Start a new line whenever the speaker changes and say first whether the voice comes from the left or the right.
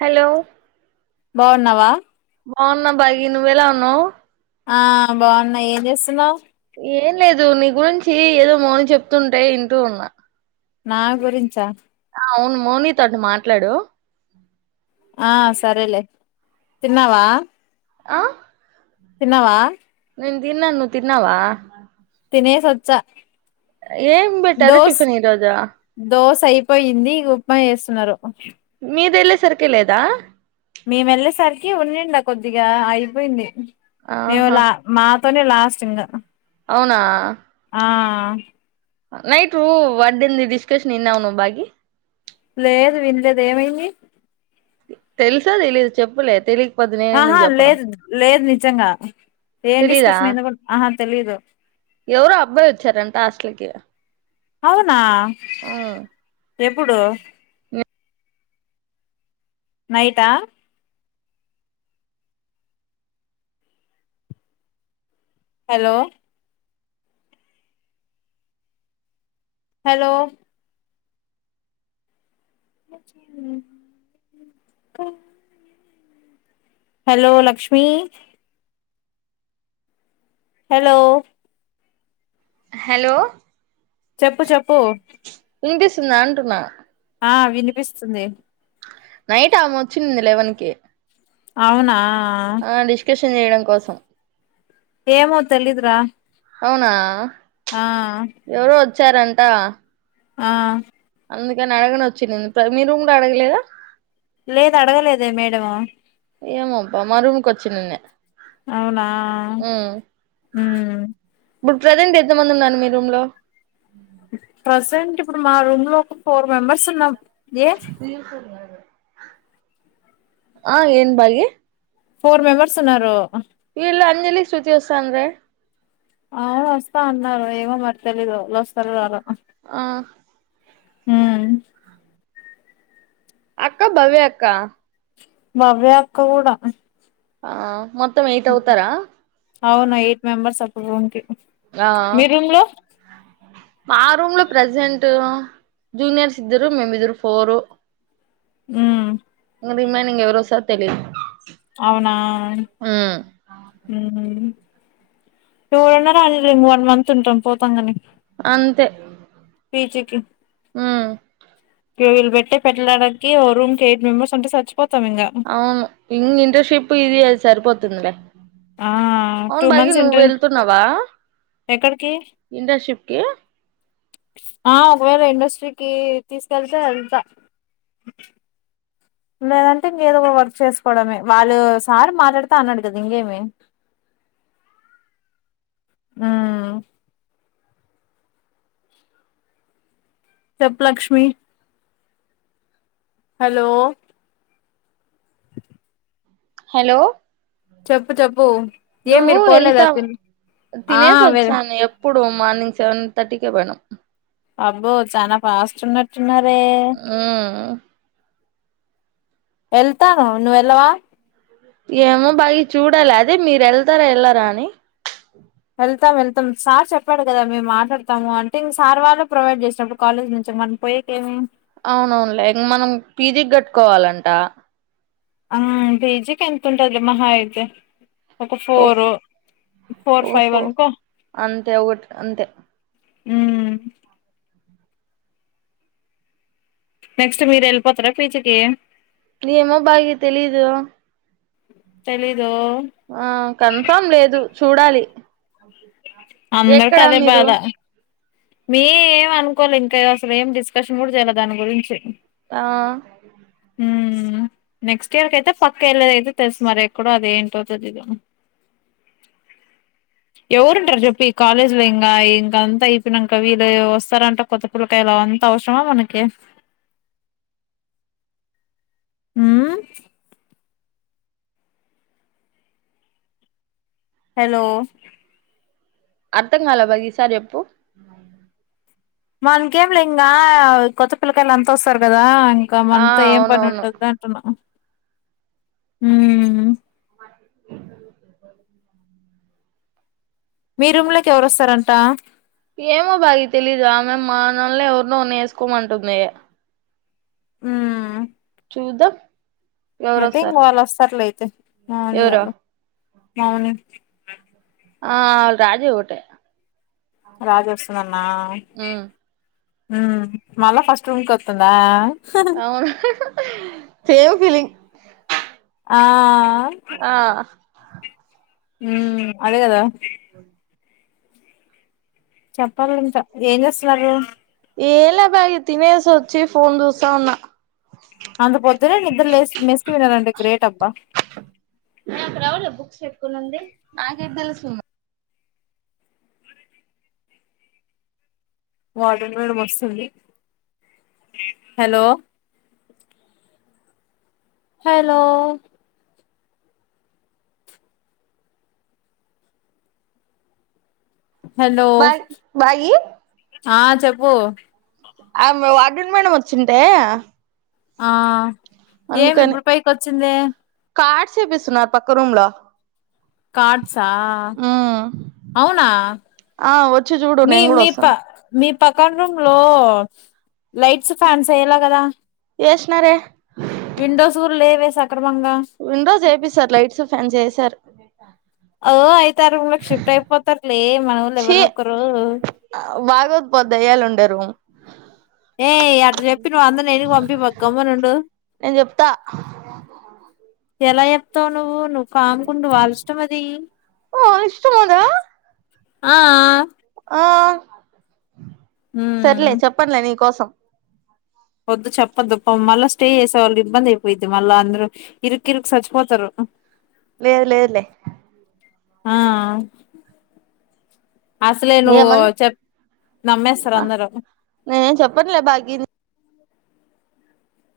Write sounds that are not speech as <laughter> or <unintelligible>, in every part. right: Hello
left: బాగున్నావా
right: బాగున్నా బాగి నువ్వేల ఉన్నావు
left: ఆ బాగున్నాయి ఏం చేస్తున్నావు
right: ఏం లేదు నీ గురించి ఏదో మౌనీ చెప్తుంటే వింటూ ఉన్నా
left: నా గురించా
right: మోనితోటు మాట్లాడు
left: ఆ సరేలే తిన్నావా
right: ఆ
left: తిన్నవా
right: నేన్ తిన్నా నువ్వు తిన్నావా
left: తినేసొచ్చ
right: ఏం పెట్టారు
left: దోశ
right: టిఫిన్ ఈరోజు
left: దోశ అయిపోయింది ఉప్మా చేస్తున్నారు
right: వచ్చేసరికే లేదా
left: మేము వెళ్ళేసరికి ఉండండా కొద్దిగా అయిపోయింది
right: ఆహా
left: నవులా మా త లాస్ట్ ఇంగా
right: అవునా
left: ఆ
right: నైట్ రూ వర్దెన్ డిస్కషన్ ఇన్నవను బాగి
left: లేదు వినలేదు ఏమైంది
right: తెల్సదు ఇలి చెప్పులే తెలి
left: ఆహా లేదు లేదు నిజంగా ఏం డిస్కషన్ ఎందుకు ఆహా తెలిదు
right: ఎవరు అబ్బాయి వచ్చారంట హాస్టల్కి
left: అవునా ఎప్పుడు నయితా hello hello hello Lakshmi hello
right: hello
left: చెప్పు చెప్పు
right: ఇంగ్లీష్ంద అంటన్నా
left: ఆ వినిపిస్తుంది
right: నైట్ అమె వచ్చింది లెవెన్ కి
left: అవునా
right: ఆ లిష్కష్ చేయడం కోసం
left: ఏమో తెలిదుర
right: అవునా
left: ఆ
right: వచ్చారంటా
left: ఆ
right: అందుకని <unintelligible> వచ్చింది మీరు రూమ్ లో అడగలేదా
left: లేదు అడగలేదె మేడము
right: ఏమొ అబ్బా మా రూముకి వచ్చ నిన్నె
left: అవునా ఉ
right: ఇబ్బుడు ప్రజెంట్ ఎంత మంది ఉన్నారు మీ రూమ్ లో
left: ప్రజెంట్ ఇప్పుడు మా రూమ్ లో ఒక ఫోర్ మెంబర్స్ ఉన్నాం ఏ
right: ల్ స ఆ ఏంద్ బాగి
left: ఫోర్ మెంబర్స్ ఉన్నారు
right: వీళ్ళు అంజలి శృతి వత్సాండ్రే
left: ఆ వస్తా అన్నారు ఏమో మరి తెలీదు వస్తారో రారొ
right: ఆ
left: అ
right: అక్క భవ్య అక్క
left: భవ్యా అక్క గూడ
right: ఆ మొ
left: అవునా ఎయిట్ మెంబర్స్ అ రూమ్ కి
right: ఆ
left: మీ రూమ్ లో
right: మా రూమ్ లో ప్రెసెంట్ టూ జూనియర్స్ ఇద్దరు మేము ఇద్దరు ఫోరు
left: ఉ
right: ఇంగ రిమైనింగ్ ఎవరొస్తారొ తెలిదు
left: అవునా ఎవరన్న రానిలే ఇంగ వన్ మంత్ ఉంటాం పోతాం గానీ
right: అంతే
left: ఫీజికి
right: ఉమ్
left: వీళ్ళు పెట్టి పెట్టడానికి ఓ రూమ్ కి ఎయిట్ మెంబర్స్ అంటే సచ్
right: అవును ఇంగ్ ఇంటర్న్షిప్ ఇది అది సరిపోత్ తుంది లే
left: ఆ టూ
right: అవును భాగి
left: మంత్స్
right: నువ్వు
left: ఇంటర్
right: వెళ్తున్నావా
left: ఎక్కడికి
right: ఇంటర్షిప్ కి
left: ఆ ఒకవేళ ఇండస్ట్రీకి తీసుకెళ్తే వెళ్తా లేదంటే ఇంగ ఏదో ఒక వర్క్ చేసుకోవడమే వాళ్ళు సారు మాట్లాడుతా అన్నాడు కదా ఇంగేమి ఊ చొప్పు లక్ష్మి హలో అ
right: హలో
left: చెప్పు చెప్పు ఏం
right: నువ్వు
left: మీరు పోలేదా
right: వెళ్తావు
left: తిన్ ఆ
right: తినే
left: వెల్
right: సొచ్చాను ఎప్పుడు మార్నింగ్ సెవన్ తర్టీికే పోయినాం
left: అబ్బో చాన ఫాస్ట్ ఉన్నట్టు టున్నారె
right: ఉమ్
left: వెళ్తాను నువ్వెల్లవా
right: ఏమో బాగి చూడాలె అదే మీరు వెళ్తారా వెళ్ల రా అని
left: వెళ్తాం వెళ్తాం సార్ చెప్పాడు కదా మేము మాట్లాడతాము అంటే ఇంక సార్ వాళ్ళు ప్రొవైడ్ చేసినప్పుడు కాలేజ్ నుంచి మనం పోయేకేమి
right: అవునవునులే ఇంక మనం పీజీ క్ కట్టుకోవాలంట
left: ఆ పేజీక్ ఎంత ఉంటది మహా అయితే ఒక
right: ఒ
left: ఫోర్ ఫోర్ ఫైవ్
right: ఓహో
left: అనుకో
right: అంతే ఒకటి అంతే
left: ఉమ్ నెక్స్ట్ మీరెళ్ళిపోతార పీజీకి
right: ఏమో భాగి తెలీదు
left: తెలీద్
right: ఆ కన్ఫామ్ లేదు చూడాలి అది
left: అందర్కి అదే బాధ మీ ఏం అనుకోలె ఇంక అసలు ఏం డిస్కషన్ కూడ చేయాల దాని గురించి
right: ఆ
left: ఉమ్ నెక్స్ట్ ఇయర్ కయితే పక్కా వెళ్ళద అయితే తెలుసు మరి ఎక్కడో అది ఏంటో అవుతుంది ఇద ఎవరుంటారు చెప్పి ఈ కాలేజ్ లో ఇంకా ఇంకా అంతా ినక వీళ్ళు వస్తారంటే కొత్త పిల్లకాయల అంత అవసరమా మనకి ఉమ్ హెలో
right: అర్థం కాల బాగిసా చెప్పు
left: వాల్లకేం లే ఇంగా కొత్త పిల్లకాయలు అంత వస్తారు కదా ఇంక
right: ఆ
left: మనతో ఏం పని
right: అవునవును
left: ఉంటది అంటున్నాం హు మీ రూమ్లోకి ఎవరొస్తారంట
right: ఏమో బాగా తెలీదు ఆమె మానల్ని ఎవరినో వేసుకోమంటుంది
left: ఆ
right: చూద్దాం
left: అయితే ఇంక
right: ఎవరోస్తారు
left: వాళ్ళు వస్తార్లేయితే పావని
right: ఎవరో
left: వాళ్ళు మాౌని మ్
right: ఆ రాజు ఒకటే
left: రాజొస్తుందన్నా
right: ఉమ్
left: మళ్ళ ఫస్ట్ రూమ్కి వస్తుందా
right: అవును సేమ్ ఫీలింగ్
left: ఆ
right: ఆ
left: ఊ అదేగదా చెప్పాలింక ఏం చేస్తున్నారు
right: ఏలా బాగ తినేసి వచ్చి ఫోన్ చూసా ఉన్నా
left: అంత పొద్దునేే నిద్ర లే మెస్కి వినారంండి గ్రేట్ అబ్బా
right: కు నుడి నాకే తెలుసు
left: వార్డన్ మేడం వస్తుంది hello hello hello
right: bye bye
left: ఆ చెప్పు
right: ఆమ వాడన్ మేడం వచ్చింటే
left: ఆ ఏమి ఇప్పుడు పైకి వచ్చింది
right: చేపిసున్నారు పక్క రూమ్ లొ
left: కాడ్సా అవునా
right: ఆ వచ్చి చూడు
left: మీ
right: నేను కూడా
left: మీ ప
right: వస్తాను
left: మీ పక్కన రూమ్లో లైట్స్ ఫ్యాన్స్ అయ్యలా కదా
right: ఏష్నా రే
left: విండోస్ కూడా లేవే సక్రమంగా
right: విండోస్ చేపిస్తారు లైట్స్ ఫ్యాన్ చేస్ తారు
left: ఓ అయితే ఆ రూమ్ లకు షిఫ్ట్ అయిపోతర్లే
right: చి అ బాగోద్ పో దయ్యాలుండరు
left: ఏ అటు చెప్పి నువ్వు అంద నేను పంపి మాకు గమ్మనుండు
right: నేను చెప్తా
left: ఎలా చెప్తావు నువ్వు నువ్వు కామ్కుండు వాళ్ళష్టం అది
right: ఆహ్ ఇష్టముందా.
left: ఆ ఆ
right: ఆ సరేలే
left: ఉమ్
right: చెప్పన్ లే నీ కోసం
left: వద్దు చెప్పద్దుప్ప మళ్ళా స్టే చేసే వాళ్ళు ఇబ్బంది అయిపోయిద్ది మళ్ళా అందరు ఇరుకు ఇరుకు సచ్చిపోతారు
right: లేదు లేదులే
left: ఆ అసలే నువ్వు
right: ఏమంది
left: చెప్ నమ్మేస్తారు అందరు
right: నేనేం చెప్పనులే భాగి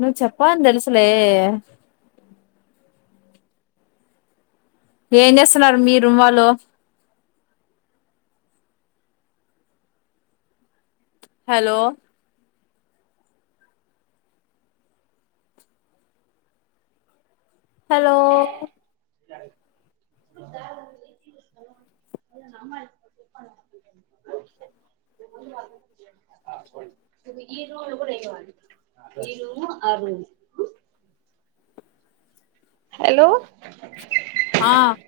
left: నువ చెప్పా అని దెలుసులే ఏం చేస్తున్నారు మీ రూమ్ వాళ్ళు హలో హలో
right: <inaudible> ఈ రూల్ కూడా ఎయవాను ఈరు అరుర్ హలో
left: ఆహ్.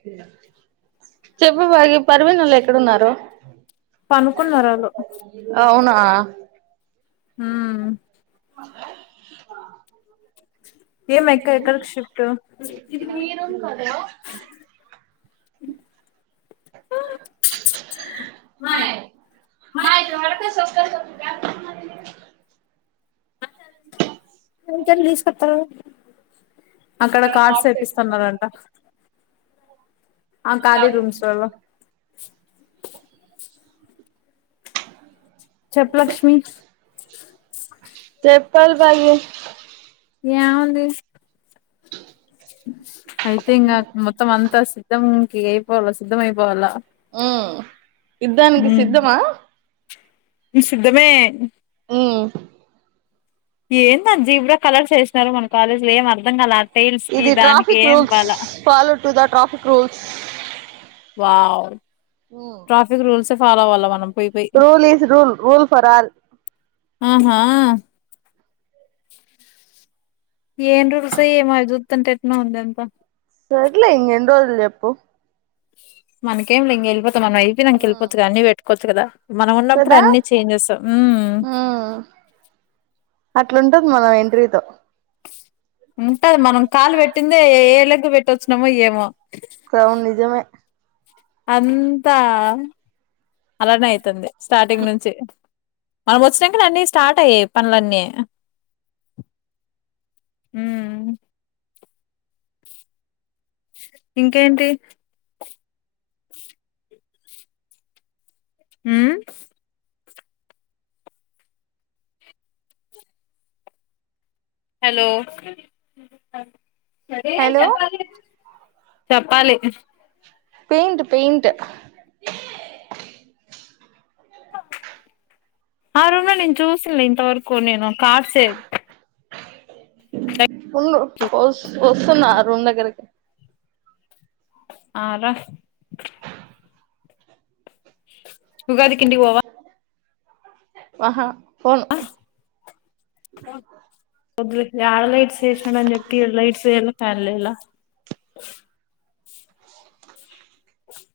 right: చెప్పుబాగ పర్వినచ ఒళ్ళు ఎక్కడున్నారు.
left: పనుకున్నారు ఆళ్ళు
right: అవునా. ఆహ్.
left: ఉమ్ ఏం ఎక్క ఎక్కడికి షిఫ్ట్
right: ఇది మీ రుమ్ కదా.
left: మై మై అక్కడ కార్డ్స్ తెప్పిస్తన్నారంట ఆహ్ ఖాళీ రూమ్స్ లలో. చెప్పు లక్ష్మి.
right: పల్వయే.
left: ఏం ఉంది. అయిపోయిందా మొత్తం అంతా సిద్ధం. అయిపోవాలా సిద్ధమయిపోవాలా.
right: ఉమ్ యుద్ధానికి సిద్ధమా.
left: నేను సిద్ధమే.
right: ఆహ్.
left: ఏంది అది జీబ్రా కలర్ వేసినారు మన కాలేజీ లో ఏం అర్థం కాలే.
right: ఇది traffic rules follow to that. Traffic rules.
left: Wow.
right: Um
left: traffic rules. Follow అవ్వాలా మనం. పోయి పోయి
right: rule is rule. Rule for all.
left: ఆహ్ ఏమ్ రూమ్స్ ఏమో అది చూస్తూ ఉంటే ఏట్నో ఉంది అది అంత.
right: సర్లే ఇంకేన్ని రోజులు చేప్పు.
left: మనకేంలే ఇంగవెళ్ళిపో అది అయిపోయినంక
right: ఉమ్
left: వెళ్లిపోవచ్చు కానీ అన్ని పెట్టుకోవద్దు. కదా. మనం ఉన్నప్పుడే
right: కదా
left: అన్ని చేంజెస్ ఉమ్.
right: మన ఎంట్రీతో.
left: ఉంటది మనం కాలు పెట్టిందే ఏ లేగ్గు పెట్టొచ్చినమో ఏమో.
right: అవును నిజమే
left: ఉమ్ అంతా అలానే అయితుంది స్టార్టింగ్ నుంచి మనం వచ్చినాంకనే అన్ని స్టార్ట్ అయయి పనులన్నీ. ఇంకేంటి. హ్మ్మ్ హలో
right: హలో
left: చెప్పాలి
right: పెయింట్ పెయింట్
left: ఆ మా రూమ్ లో నేను చూసిన లేండి వరకు నేను కార్ సే
right: హ్మ్మ్ వోస్ వోస్తున్న రూమ్ దగ్గరికి
left: ఆ దా ఉగాదికి ఇంటికి పోవ
right: ఆహా పోను
left: మొద్లికి యళ్ లైట్స్ వేసడాని చెప్పి లైట్స్ ఏల ఫ్యాన్లలా